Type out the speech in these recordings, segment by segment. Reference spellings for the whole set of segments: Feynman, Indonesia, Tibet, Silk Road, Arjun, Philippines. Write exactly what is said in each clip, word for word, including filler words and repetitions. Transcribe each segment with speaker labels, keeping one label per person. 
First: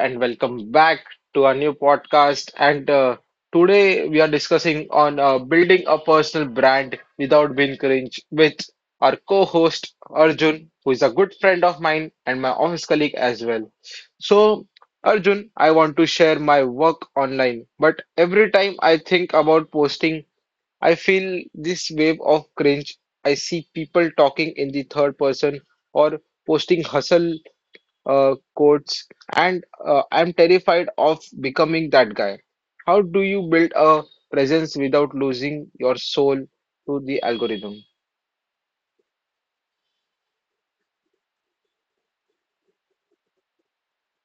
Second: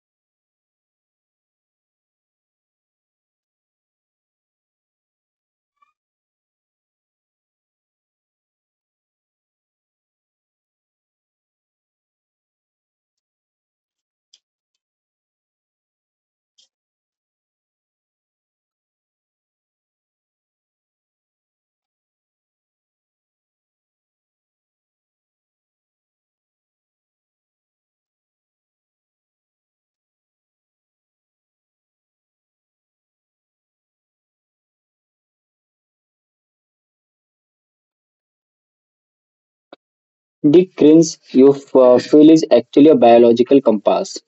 Speaker 1: and welcome back to our new podcast. And uh, today we are discussing on uh, building a personal brand without being cringe with our co-host Arjun, who is a good friend of mine and my office colleague as well. So, Arjun, I want to share my work online, but every time I think about posting I feel this wave of cringe. I see people talking in the third person or posting hustle uh, quotes, and uh, I'm terrified of becoming that guy. How do you build a presence without losing your soul to the algorithm?
Speaker 2: The cringe you f- uh, feel is actually a biological compass.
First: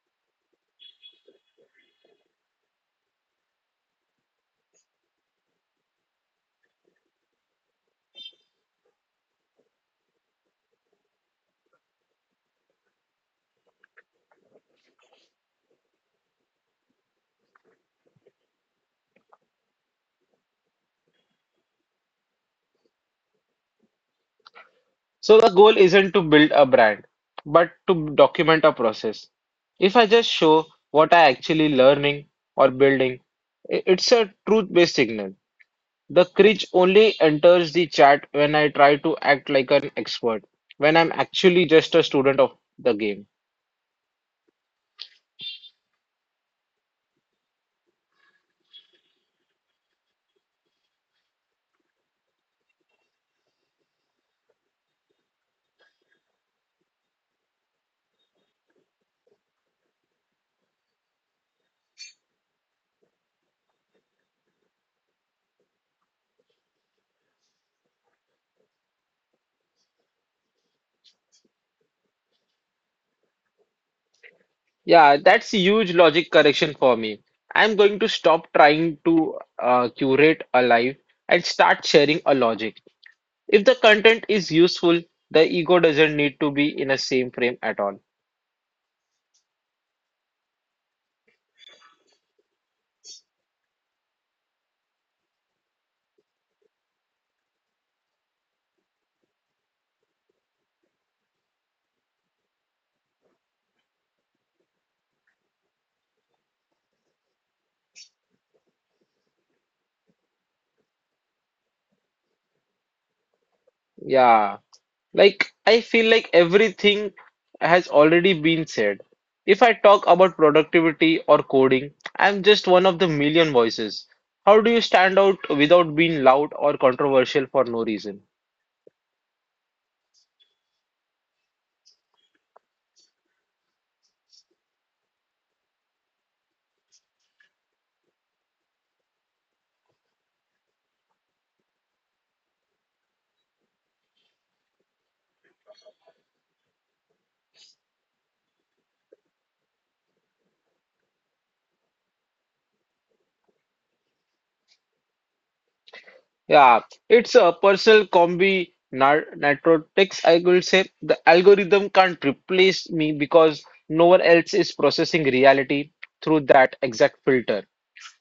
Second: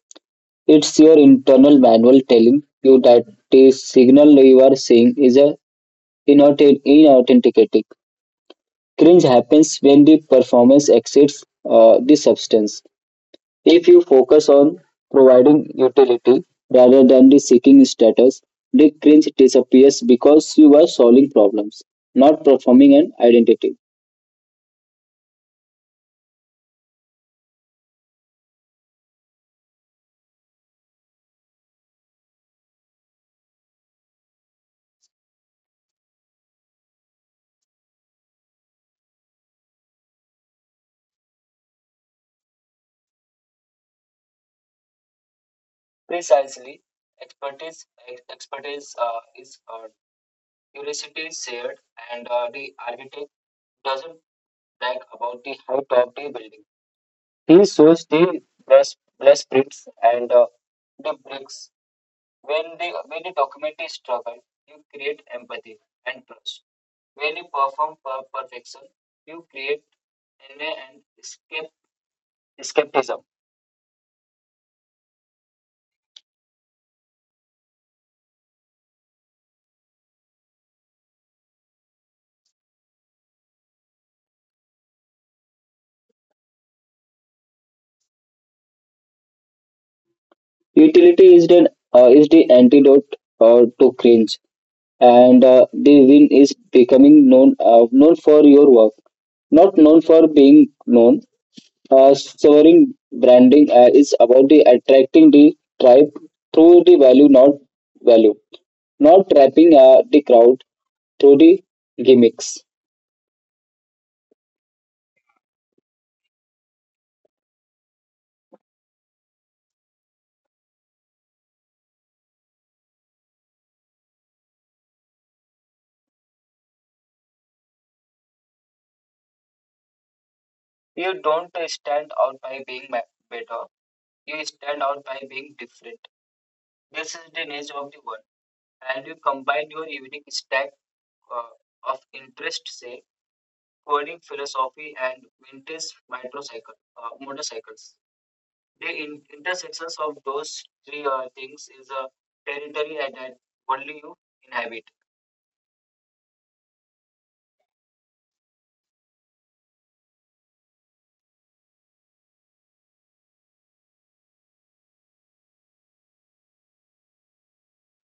Speaker 2: It's your internal manual telling you that the signal you are seeing is a inauthentic. Inauthentic. Cringe happens when the performance exceeds uh, the substance. If you focus on providing utility rather than the seeking status, the cringe disappears because you are solving problems, not performing an identity.
Speaker 1: So the goal isn't to build a brand, but to document a process. If I just show what I actually learning or building, i- it's a truth-based signal. The cringe only enters the chat when I try to act like an expert, when I'm actually just a student of the game.
Speaker 2: Precisely, expertise, ex- expertise uh, is Curiosity is shared, and uh, the architect doesn't brag about the height of the building. He shows the brass, brass prints and uh, the bricks. When they when you document the struggle, you create empathy and trust. When you perform per perfection, you create an, an escape, escapism.
Speaker 1: Yeah, that's a huge logic correction for me. I'm going to stop trying to uh, curate a life and start sharing a logic. If the content is useful, the ego doesn't need to be in the same frame at all.
Speaker 2: Utility is the uh, is the antidote uh, to cringe. and uh, the win is becoming known, uh, known for your work, not known for being known. Uh, soaring branding uh, is about the attracting the tribe through the value not value, not trapping uh, the crowd through the gimmicks.
Speaker 1: Yeah. Like, I feel like everything has already been said. If I talk about productivity or coding, I'm just one of the million voices. How do you stand out without being loud or controversial for no reason?
Speaker 2: Here is of interest, say coding philosophy and vintage motorcycle uh, motorcycles. The in- intersections of those three uh, things is a territory that, that only you inhabit.
Speaker 1: Yeah, it's a personal combi nar- narcotics, I will say. The algorithm can't replace me because no one else is processing reality through that exact filter.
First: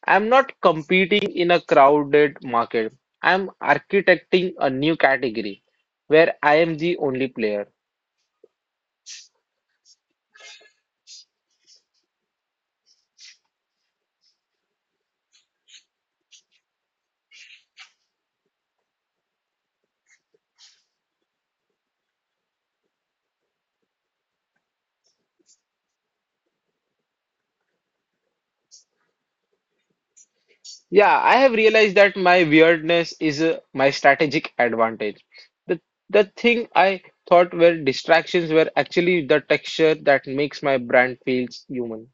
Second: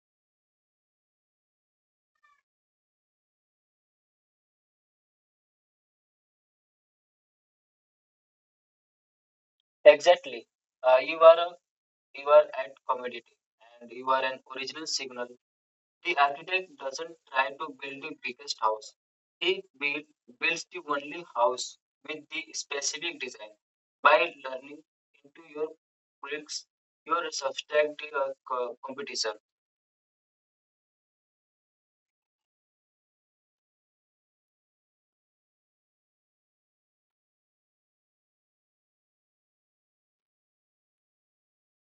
Speaker 1: I'm not competing in a crowded market. I'm architecting a new category where I am the only player.
Speaker 2: Exactly. Uh, you are a, you are at commodity and you are an original signal. The architect doesn't try to build the biggest house. He build, builds the only house with the specific design. By learning into your bricks, your subtract the uh,
Speaker 1: Yeah, I have realized that my weirdness is uh, my strategic advantage. The the thing I thought were distractions were actually the texture that makes my brand feels human.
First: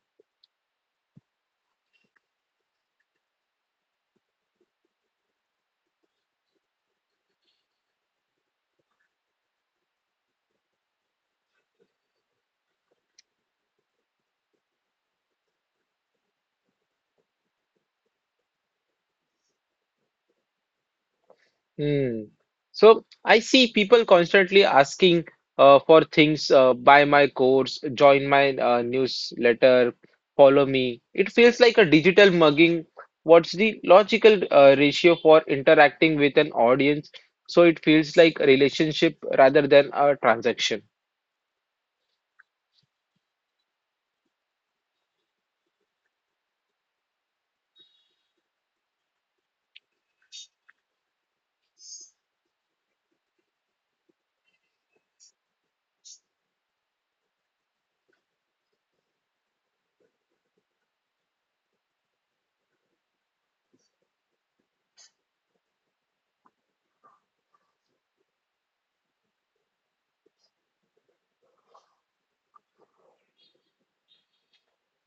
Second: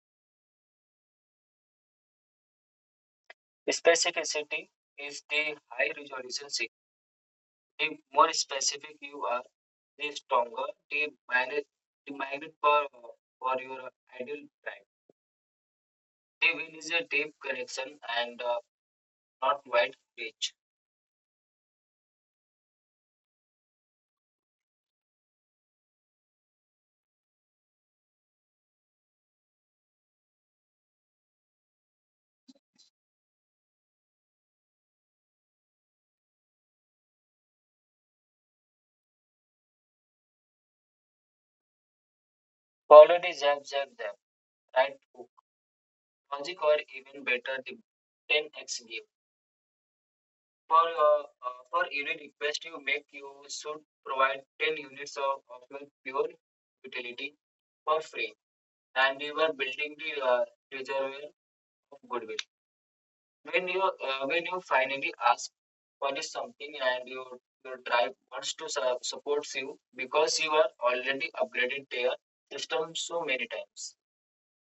Speaker 1: Hmm. So I see people constantly asking uh, for things, uh, buy my course, join my uh, newsletter, follow me. It feels like a digital mugging. What's the logical uh, ratio for interacting with an audience? So it feels like a relationship rather than a transaction.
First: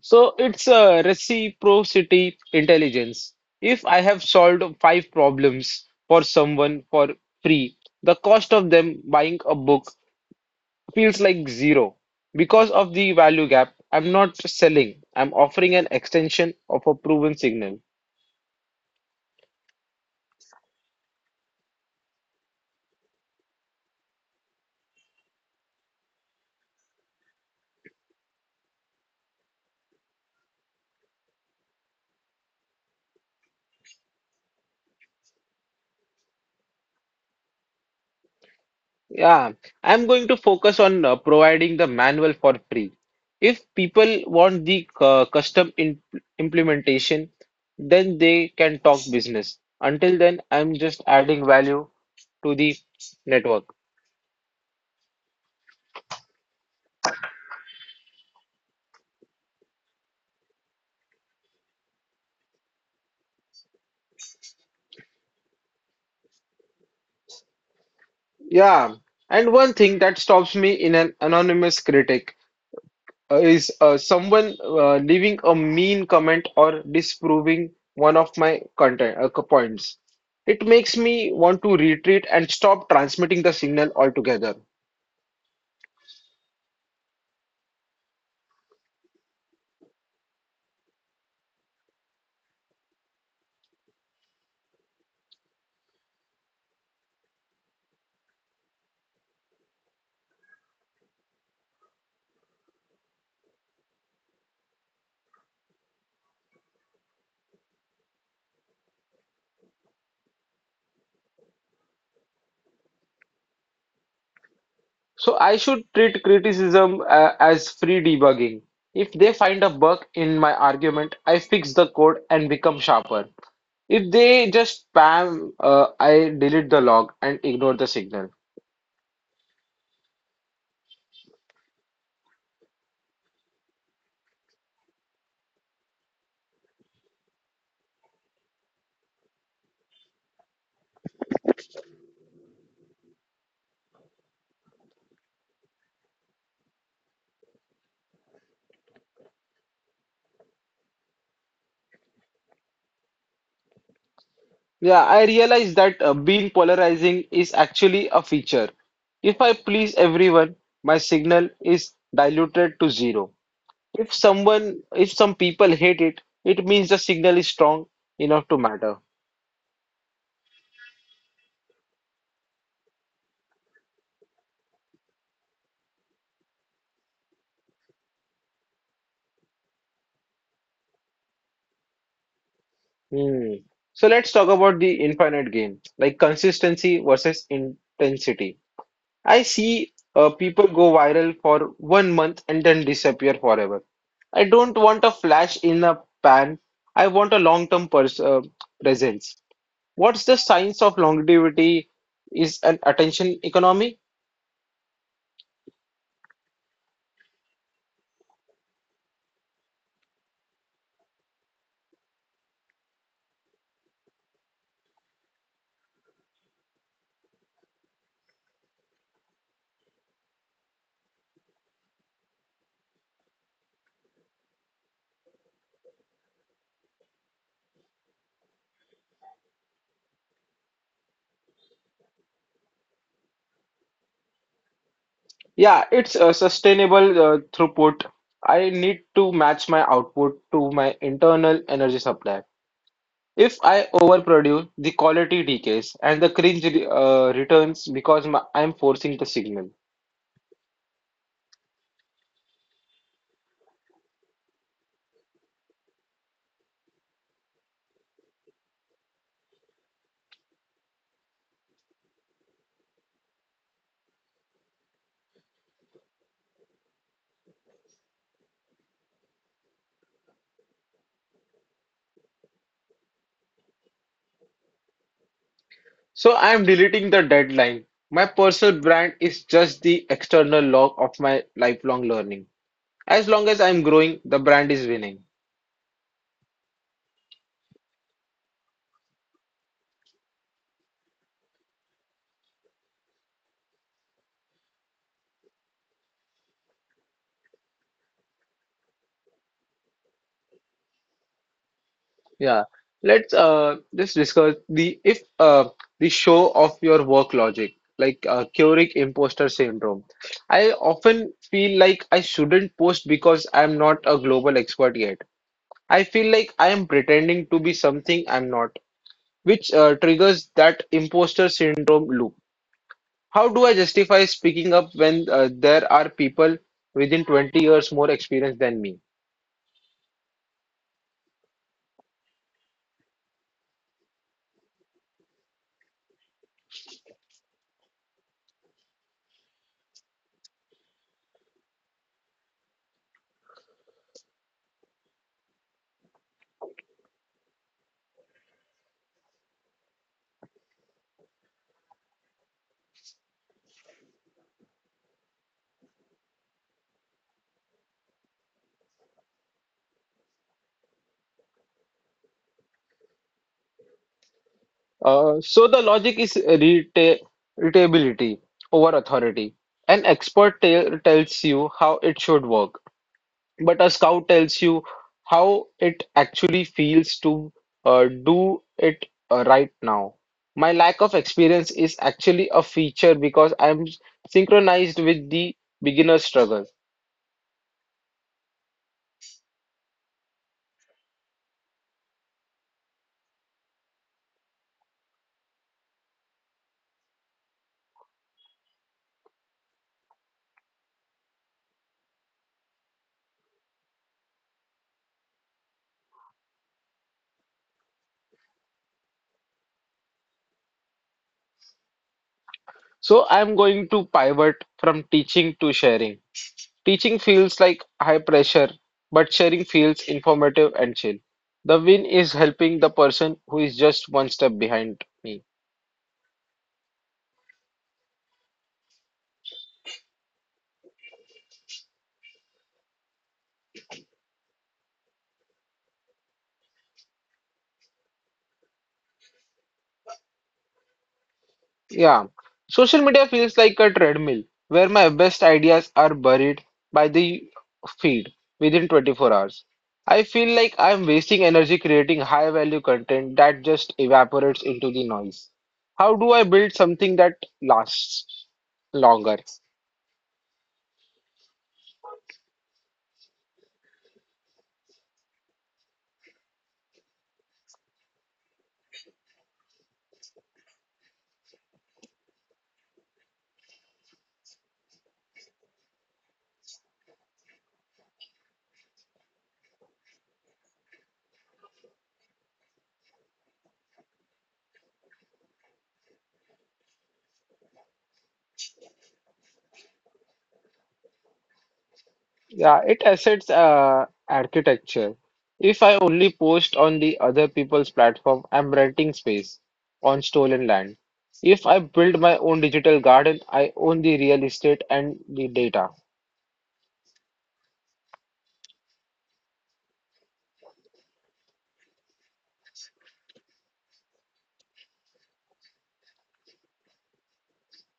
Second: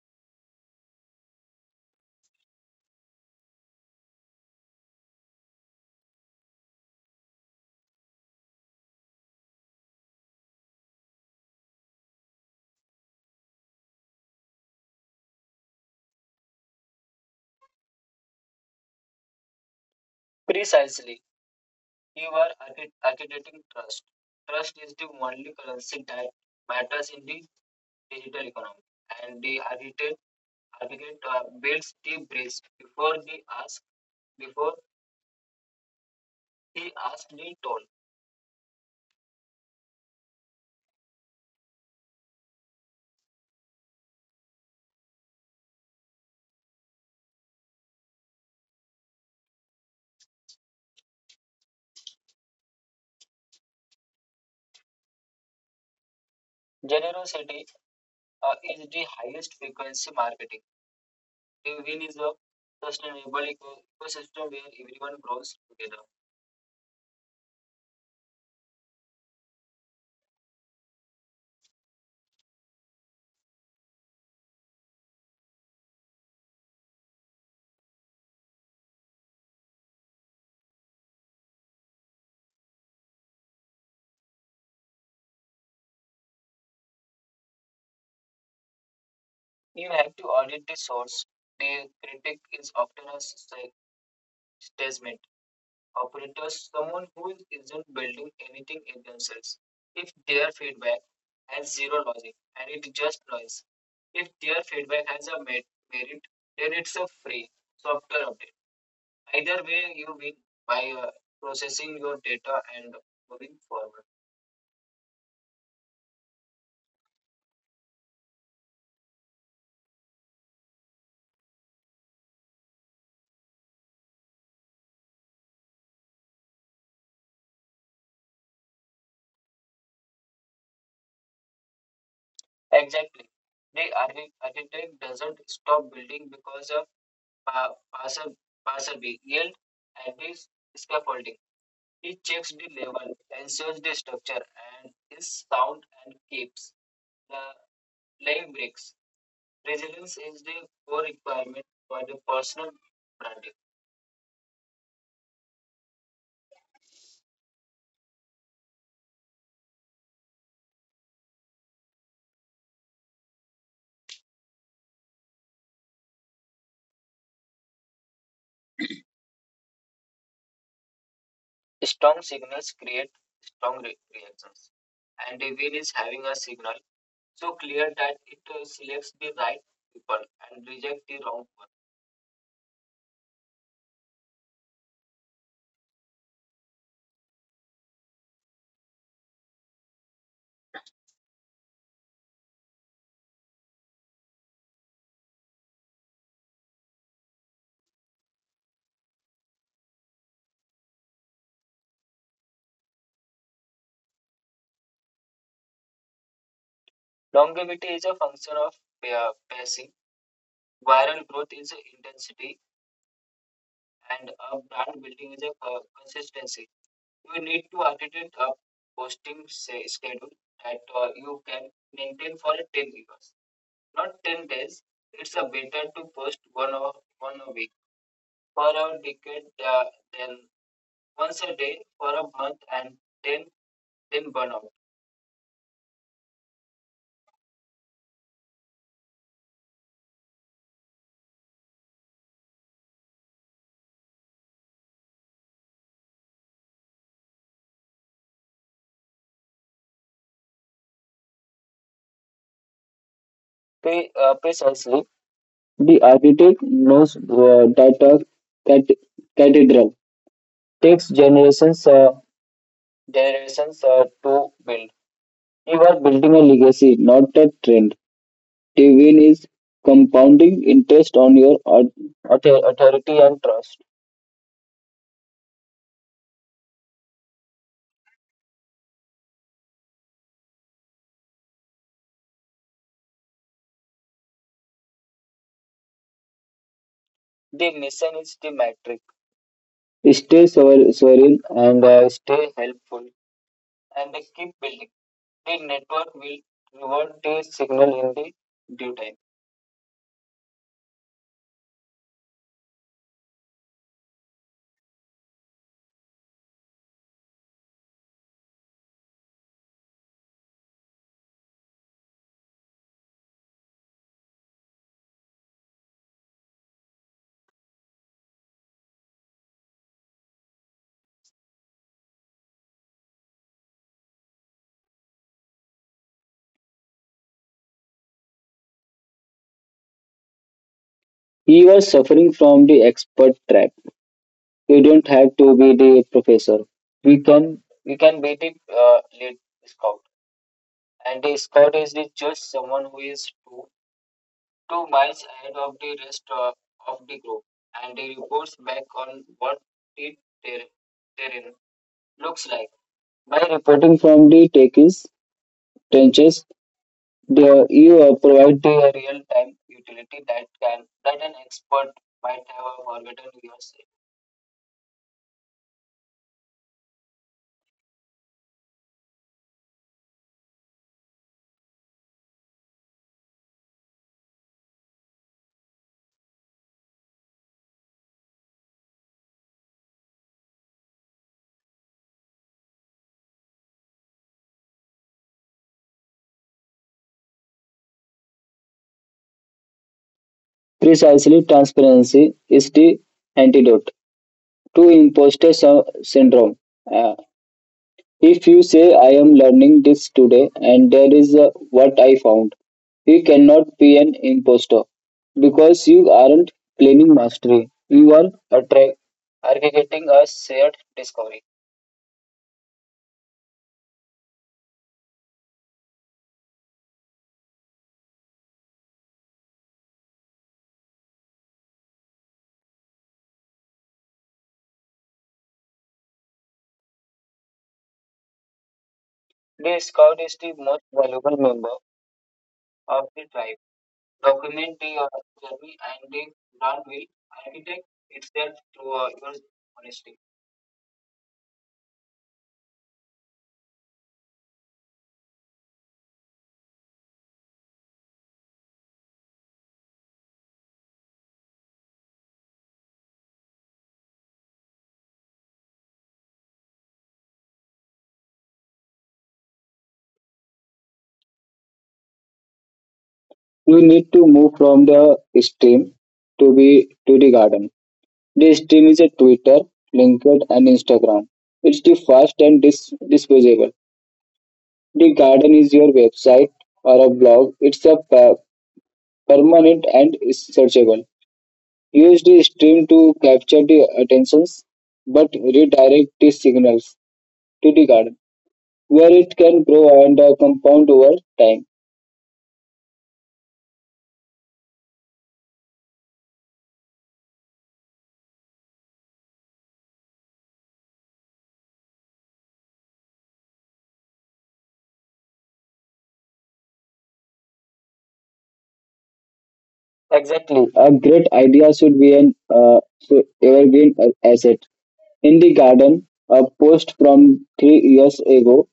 Speaker 1: So it's a reciprocity intelligence. If I have solved five problems for someone for free, the cost of them buying a book feels like zero. Because of the value gap, I'm not selling, I'm offering an extension of a proven signal. Yeah, I'm going to focus on uh, providing the manual for free. If people want the uh, custom in implementation, then they can talk business. Until then, I'm just adding value to the network. Yeah, and one thing that stops me in an anonymous critic uh, is uh, someone uh, leaving a mean comment or disproving one of my content uh, co- points. It makes me want to retreat and stop transmitting the signal altogether. So I should treat criticism uh, as free debugging. If they find a bug in my argument, I fix the code and become sharper. If they just spam, uh, I delete the log and ignore the signal. Yeah, I realize that uh, being polarizing is actually a feature. If I please everyone, my signal is diluted to zero. If someone, if some people hate it, it means the signal is strong enough to matter. Hmm. So let's talk about the infinite game, like consistency versus intensity. I see uh, people go viral for one month and then disappear forever. I don't want a flash in a pan. I want a long-term pers uh, presence. What's the science of longevity? Is an attention economy? Yeah, it's a sustainable uh, throughput. I need to match my output to my internal energy supply. If I overproduce, the quality decays and the cringe re- uh, returns because my, I'm forcing the signal.
Speaker 2: pay, uh, precisely. The architect knows uh, that a cat- cathedral takes generations. Uh, you are building a legacy, not a train. Dividend is compounding interest on your art.
Speaker 1: So I'm deleting the deadline. My personal brand is just the external log of my lifelong learning. As long as I'm growing, the brand is winning.
Speaker 2: art- Stay sover- sovereign and uh, stay helpful. Big network will reward the signal in the due time.
Speaker 1: Yeah. Let's uh just discuss the if uh the show of your work logic, like uh, Keurig imposter syndrome. I often feel like I shouldn't post because I'm not a global expert yet. I feel like I am pretending to be something I'm not, which uh, triggers that imposter syndrome loop. How do I justify speaking up when uh, there are people within 20 years more experienced than me?
Speaker 2: You are suffering from the expert trap. You don't have to be the professor. We can we can be the uh, lead scout. Two miles ahead of the rest uh, of the group, and reports back on what the ter- terrain looks like. By reporting from the techies trenches, The you uh, provide a real-time utility that can that an expert might have forgotten years. ago.
Speaker 1: Uh, so the logic is reta- relatability over authority. An expert tell tells you how it should work, but a scout tells you how it actually feels to uh, do it uh, right now. My lack of experience is actually a feature because I'm synchronized with the beginner struggle.
Speaker 2: Precisely, transparency is the antidote to imposter sy- syndrome. Uh, if you say I am learning this today and there is, uh, what I found, you cannot be an imposter because you aren't claiming mastery. You are attra- aggregating a shared discovery.
Speaker 1: So I'm going to pivot from teaching to sharing. Teaching feels like high pressure, but sharing feels informative and chill. The win is helping the person who is just one step behind me. Yeah, social media feels like a treadmill where my best ideas are buried by the feed within twenty-four hours. I feel like I'm wasting energy creating high value content that just evaporates into the noise. How do I build something that lasts longer?
Speaker 2: You need to move from the stream to be to the garden. This team is a Twitter, LinkedIn, and Instagram. It's the fast and dis- disposable. The garden is your website or a blog. It's a per- permanent and is searchable. Use the stream to capture the attentions, but redirect the signals to the garden where it can grow and uh, compound over time.
Speaker 1: Yeah, it assets uh, architecture. If I only post on the other people's platform, I'm renting space on stolen land. If I build my own digital garden, I own the real estate and the data.
Speaker 2: Exactly. A great idea should be an uh, should ever be an asset. In the garden, a post from three years ago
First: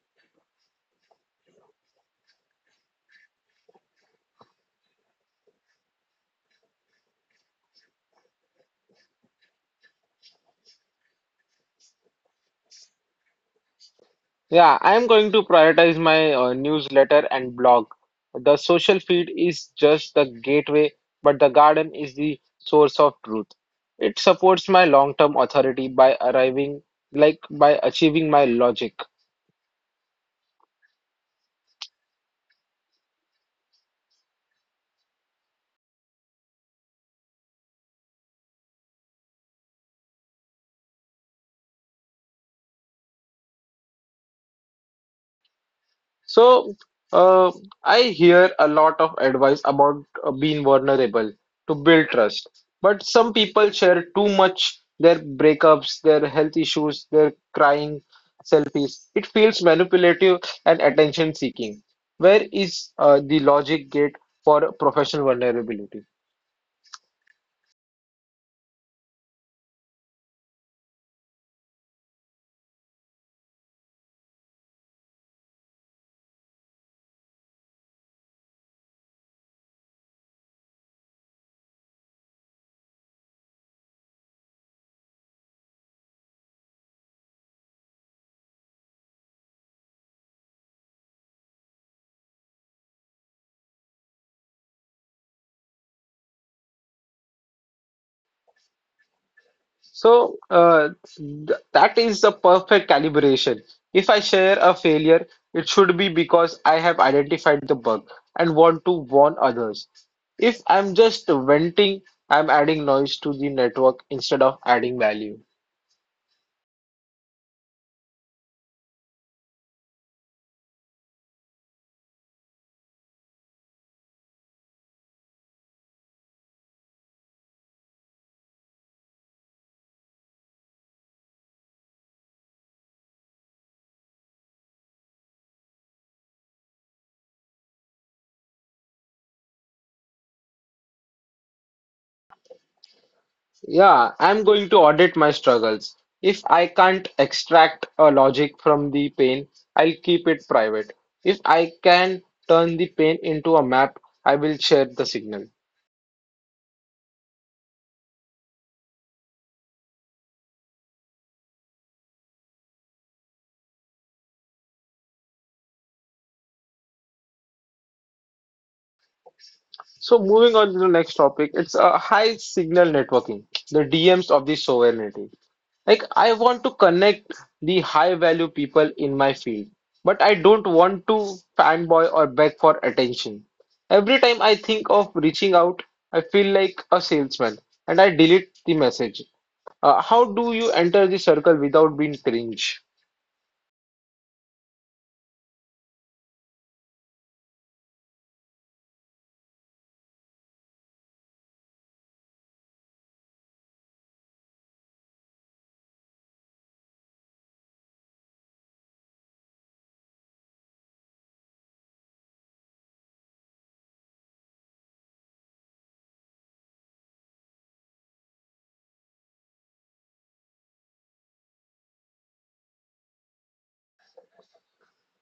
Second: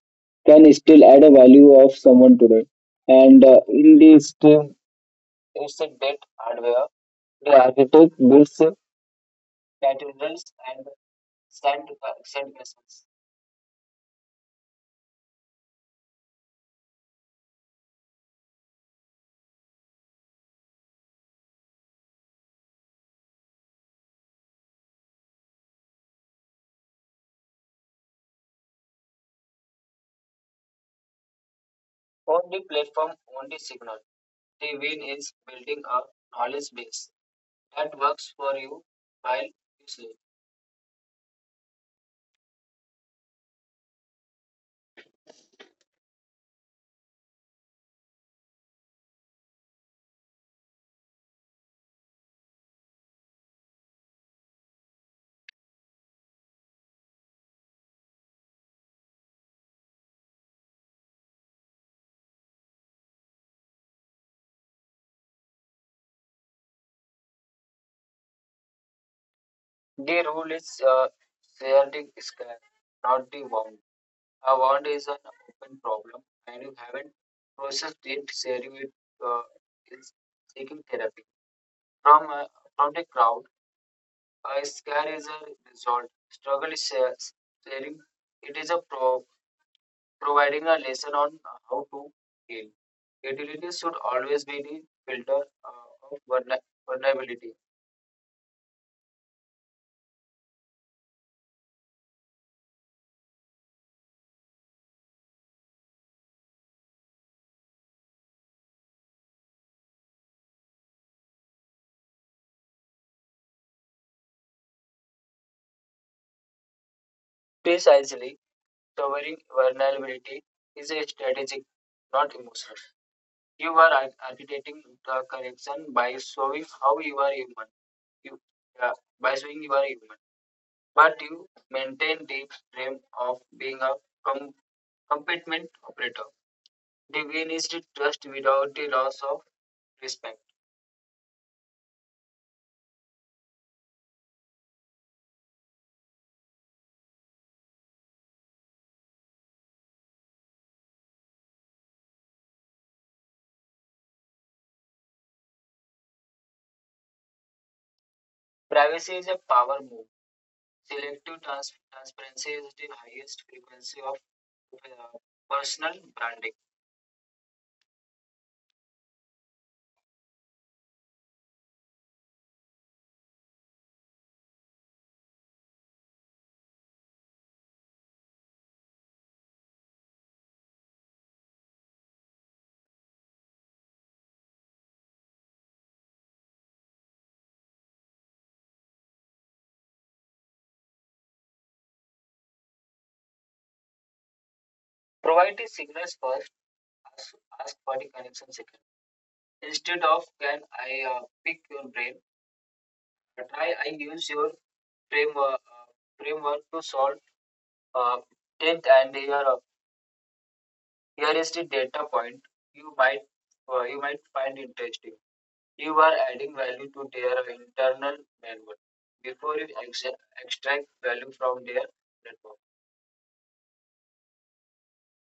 Speaker 2: can still add a value of someone today. And uh, in this, the architect builds
Speaker 1: Yeah, I'm going to prioritize my uh, newsletter and blog. The social feed is just the gateway, but the garden is the source of truth. It supports my long-term authority by arriving, like by achieving my logic. So, uh, I hear a lot of advice about uh, being vulnerable to build trust. But some people share too much their breakups, their health issues, their crying selfies. It feels manipulative and attention seeking. Where is uh, the logic gate for professional vulnerability? So uh, th- that is the perfect calibration. If I share a failure, it should be because I have identified the bug and want to warn others. If I'm just venting, I'm adding noise to the network instead of adding value. Yeah, I'm going to audit my struggles. If I can't extract a logic from the pain, I'll keep it private. If I can turn the pain into a map, I will share the signal. So moving on to the next topic, it's a high signal networking, the D Ms of the sovereignty. Like I want to connect the high value people in my field, but I don't want to fanboy or beg for attention. Every time I think of reaching out, I feel like a salesman and I delete the message. Uh, how do you enter the circle without being cringe?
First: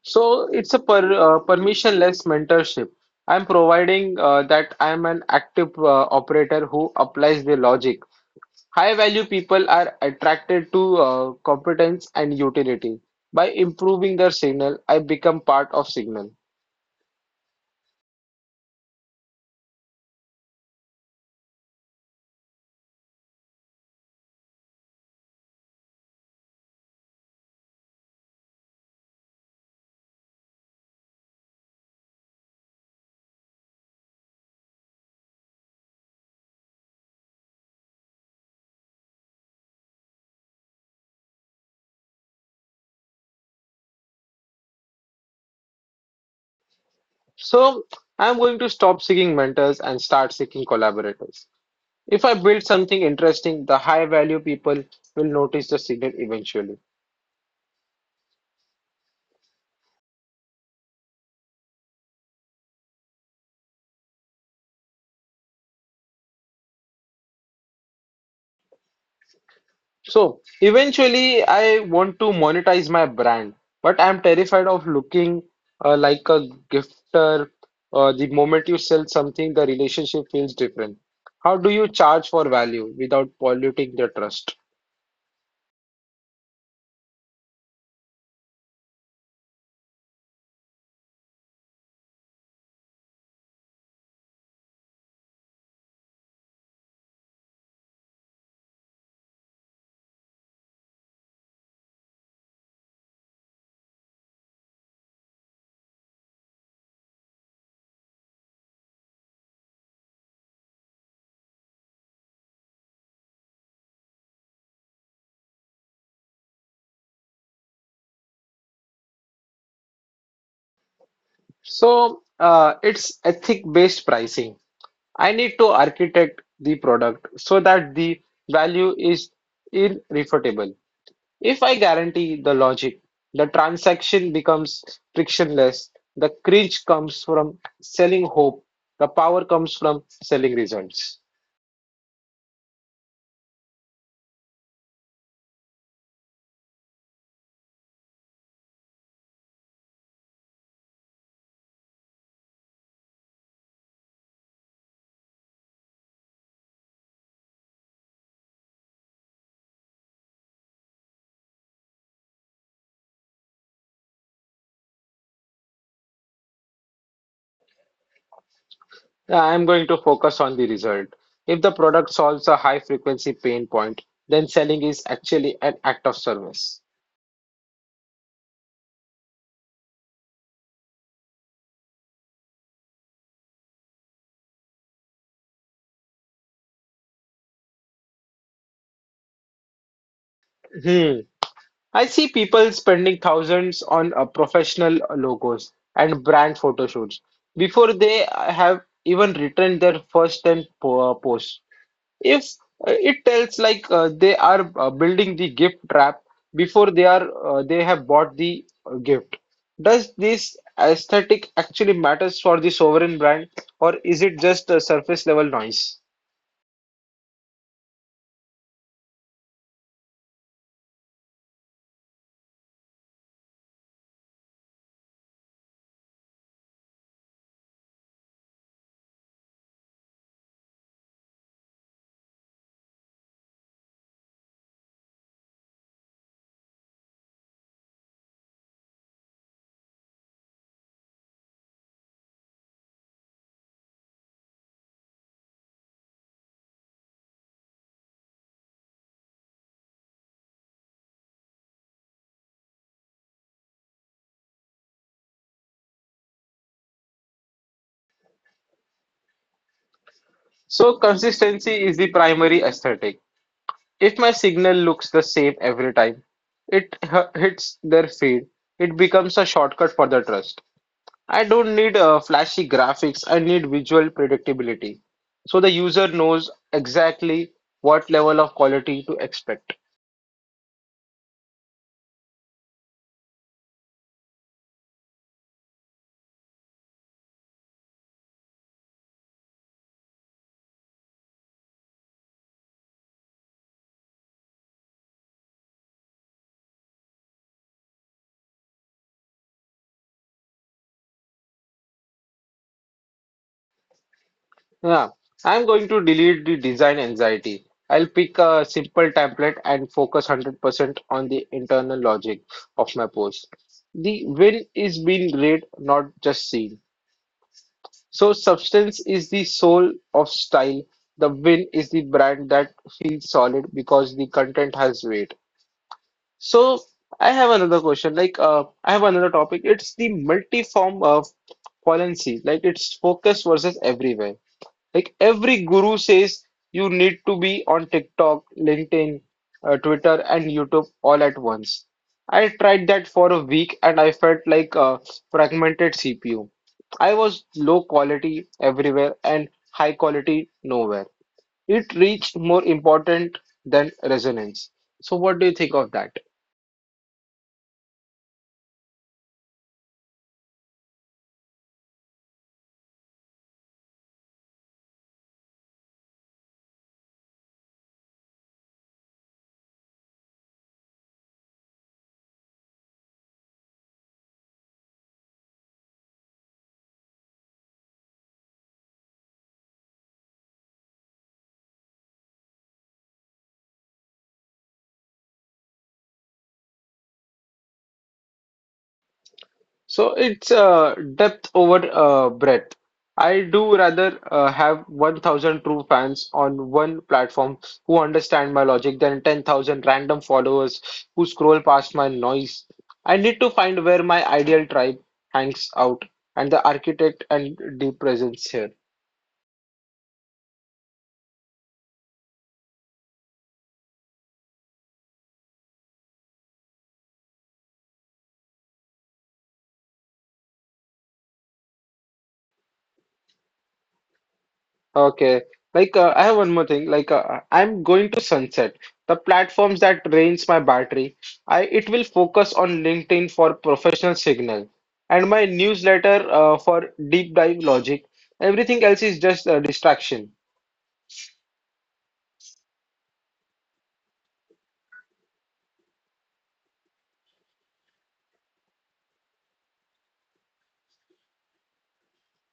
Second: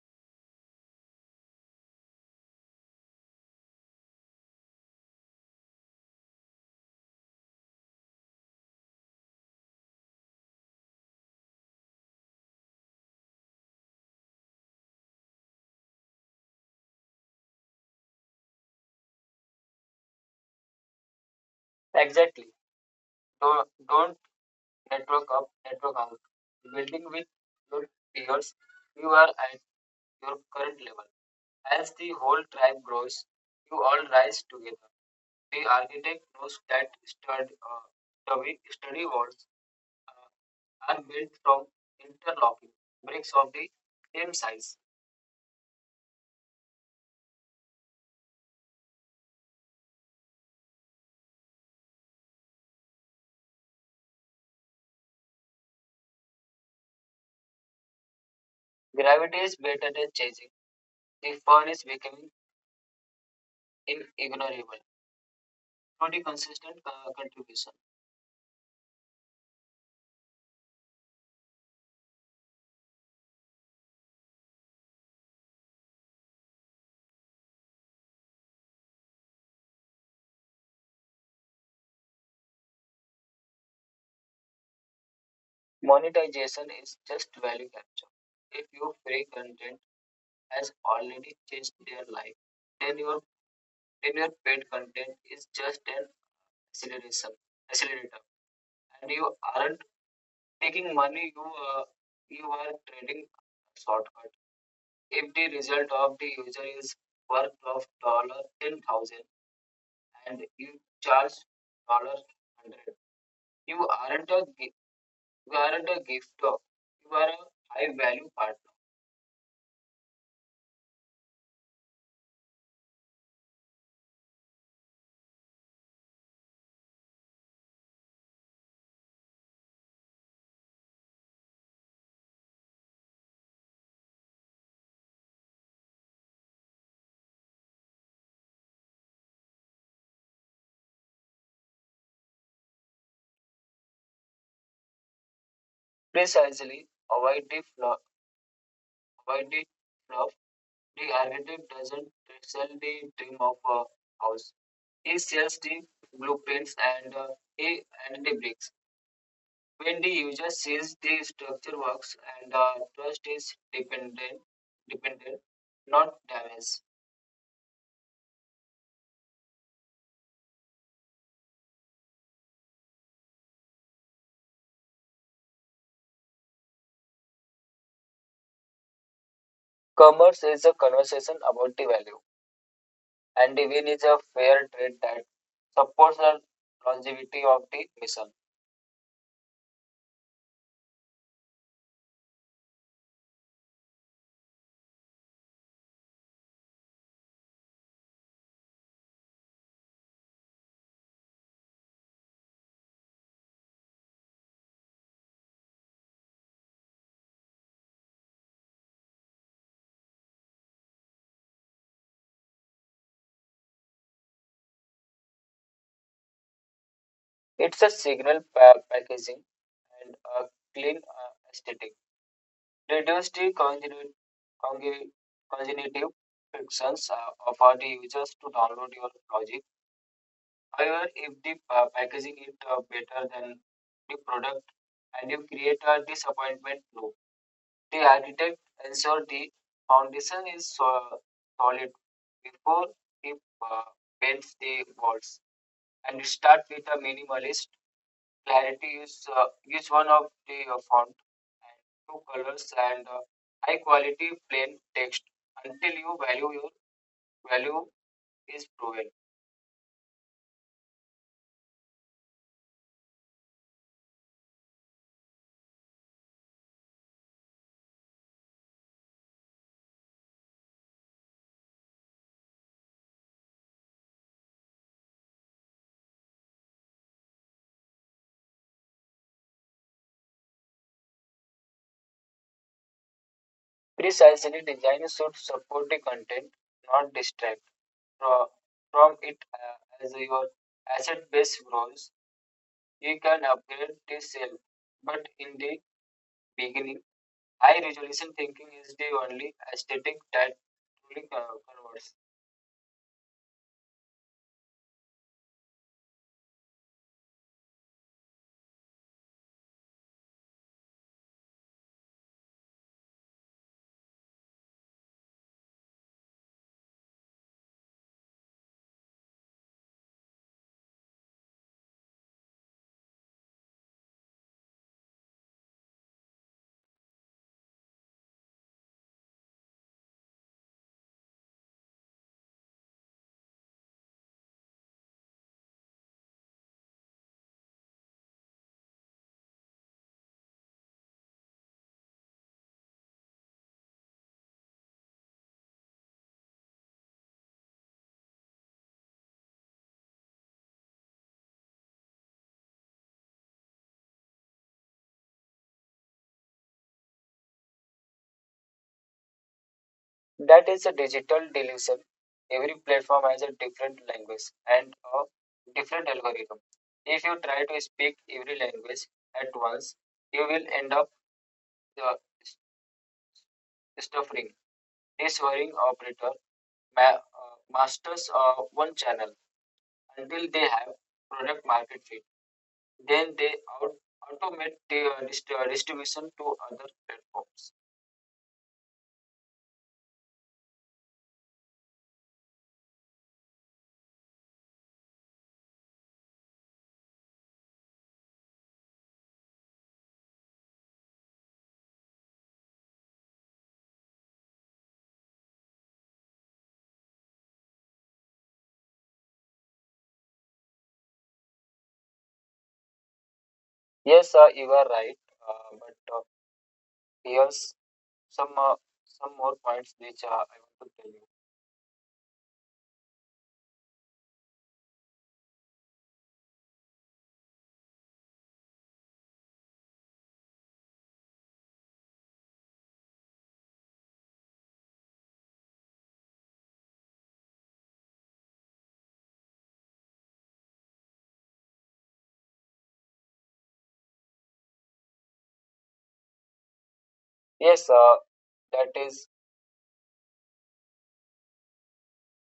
Speaker 1: So it's a per, uh, permissionless mentorship. I'm providing uh, that I'm an active uh, operator who applies the logic. High value people are attracted to uh, competence and utility. By improving their signal, I become part of signal. So I'm going to stop seeking mentors and start seeking collaborators. If I build something interesting, the high value people will notice the signal eventually. So eventually, I want to monetize my brand, but I'm terrified of looking uh, like a gifter. Uh, the moment you sell something, the relationship feels different. How do you charge for value without polluting the trust? So uh, it's ethic-based pricing. I need to architect the product so that the value is irrefutable. If I guarantee the logic, the transaction becomes frictionless, the cringe comes from selling hope, the power comes from selling results. I'm going to focus on the result. If the product solves a high frequency pain point, then selling is actually an act of service. Hmm. I see people spending thousands on uh, professional logos and brand photo shoots before they have even written their first ten po- uh, posts. If uh, it tells like uh, they are uh, building the gift trap before they are uh, they have bought the uh, gift. Does this aesthetic actually matters for the sovereign brand, or is it just a surface level noise? So consistency is the primary aesthetic. If my signal looks the same every time it h- hits their feed, it becomes a shortcut for the trust. I don't need uh, flashy graphics, I need visual predictability. So the user knows exactly what level of quality to expect. Yeah, I'm going to delete the design anxiety. I'll pick a simple template and focus one hundred percent on the internal logic of my post. The win is being read, not just seen. So substance is the soul of style. The win is the brand that feels solid because the content has weight. So I have another question. Like, uh, I have another topic. It's the multi-form of policy. Like, it's focus versus everywhere. Like, every guru says you need to be on TikTok, LinkedIn, uh, Twitter, and YouTube all at once. I tried that for a week and I felt like a fragmented C P U. I was low quality everywhere and high quality nowhere. It reached more important than resonance. So, what do you think of that? So it's uh, depth over uh, breadth. I do rather uh, have one thousand true fans on one platform who understand my logic than ten thousand random followers who scroll past my noise. I need to find where my ideal tribe hangs out and the architect and deep presence here. Okay. Like, uh, I have one more thing. Like, uh, I'm going to sunset the platforms that drains my battery. I It will focus on LinkedIn for professional signal and my newsletter uh, for deep dive logic. Everything else is just a distraction.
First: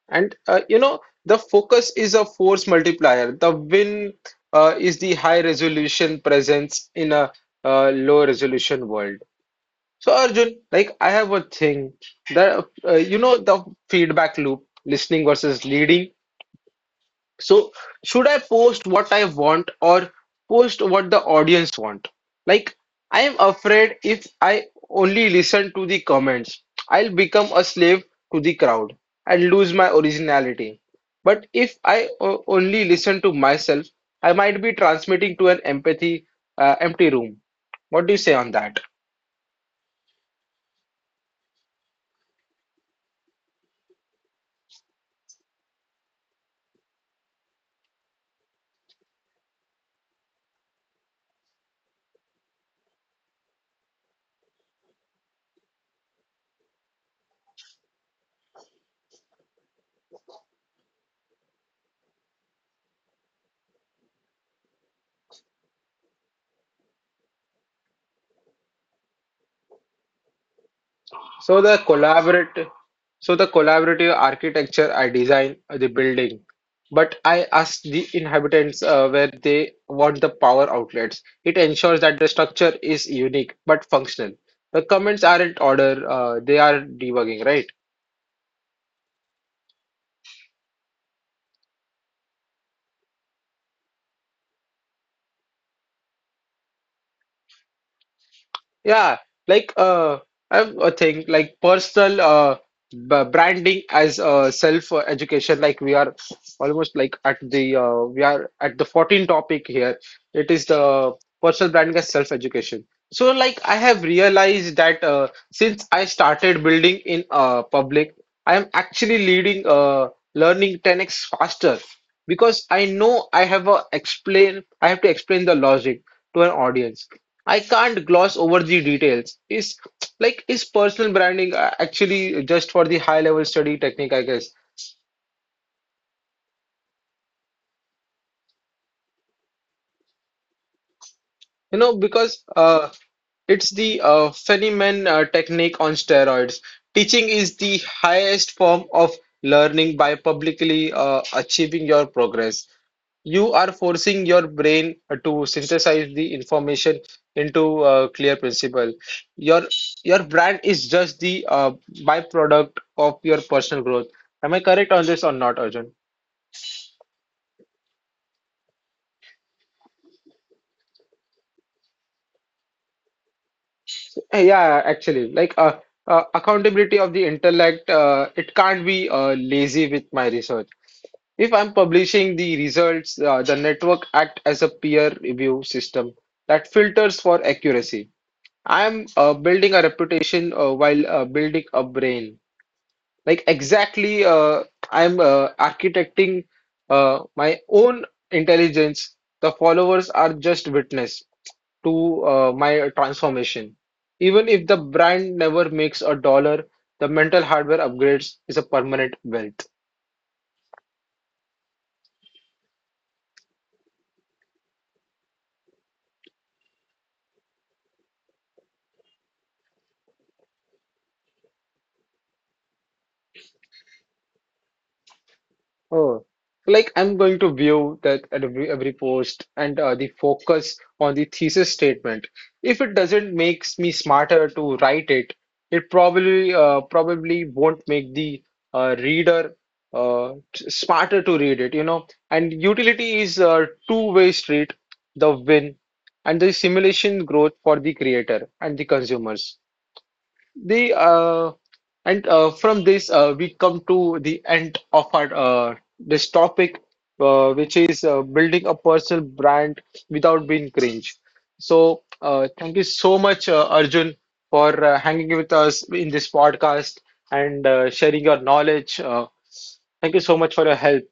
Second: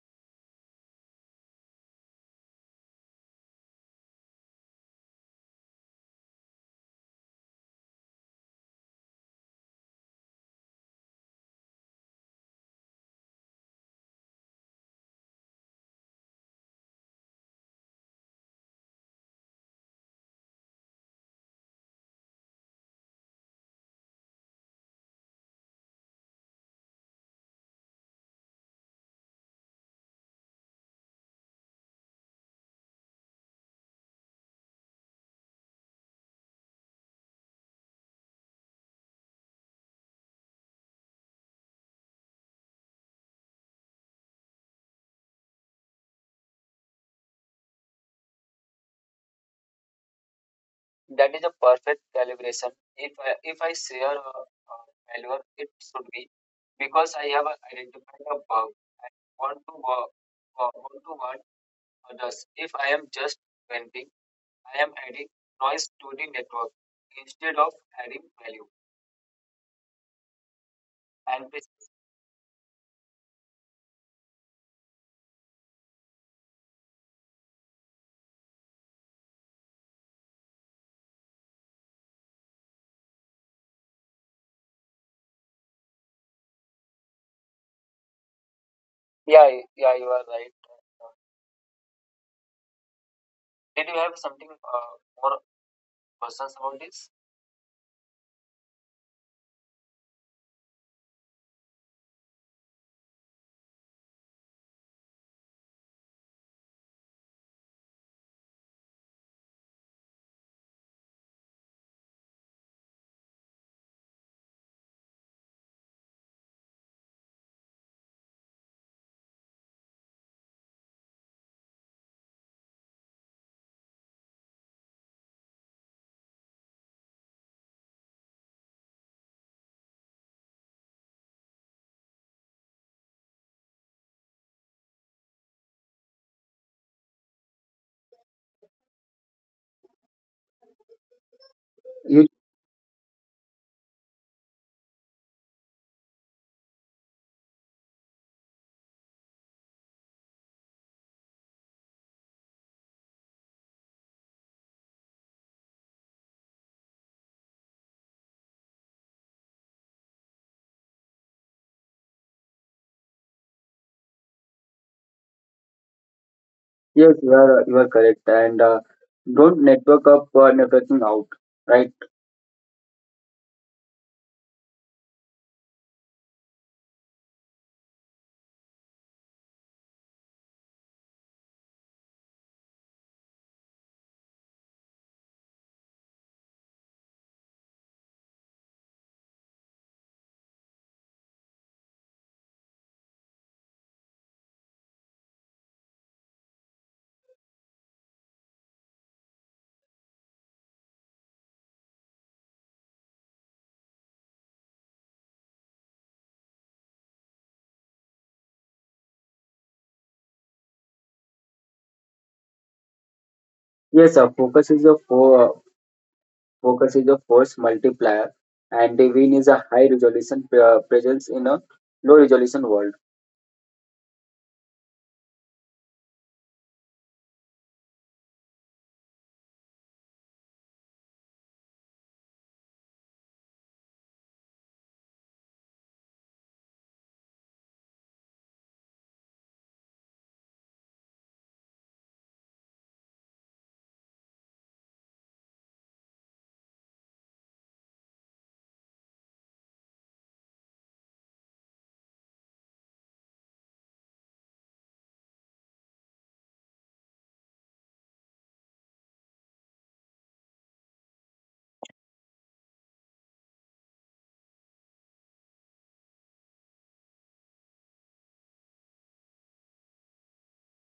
Speaker 1: And uh, you know, the focus is a force multiplier. The win uh, is the high resolution presence in a uh, low resolution world. So Arjun, like I have a thing that uh, you know the feedback loop, listening versus leading. So should I post what I want or post what the audience want? Like I am afraid if I only listen to the comments, I'll become a slave to the crowd and lose my originality. But if I o- only listen to myself, I might be transmitting to an empathy uh, empty room. What do you say on that? So the collaborative, so the collaborative architecture, I design the building, but I ask the inhabitants uh, where they want the power outlets. It ensures that the structure is unique but functional. The comments aren't order, uh, they are debugging, right? Yeah, like uh, I have a thing like personal uh b- branding as uh self uh, education. Like we are almost like at the uh, we are at the fourteenth topic here. It is the personal branding as self education. So like I have realized that uh, since I started building in uh public, I am actually leading uh learning ten x faster because I know I have a explain I have to explain the logic to an audience. I can't gloss over the details. Is like is personal branding uh, actually just for the high level study technique, I guess. You know, because uh, it's the uh, Feynman uh, technique on steroids. Teaching is the highest form of learning by publicly uh, achieving your progress. You are forcing your brain to synthesize the information into a clear principle. Your your brand is just the uh, byproduct of your personal growth. Am I correct on this or not, Arjun? Yeah, actually, like uh, uh, accountability of the intellect, uh, it can't be uh, lazy with my research. If I'm publishing the results, uh, the network act as a peer review system that filters for accuracy. I'm uh, building a reputation uh, while uh, building a brain. Like exactly, uh, I'm uh, architecting uh, my own intelligence. The followers are just witness to uh, my transformation. Even if the brand never makes a dollar, the mental hardware upgrades is a permanent wealth. Oh, like I'm going to view that at every every post and uh, the focus on the thesis statement. If it doesn't makes me smarter to write it, it probably uh, probably won't make the uh, reader uh, t- smarter to read it, you know. And utility is a two-way street, the win and the simulation growth for the creator and the consumers. The uh, and uh, From this uh, we come to the end of our uh, this topic, uh, which is uh, building a personal brand without being cringe. So uh, thank you so much, uh, Arjun, for uh, hanging with us in this podcast and uh, sharing your knowledge. Uh, thank you so much for your help.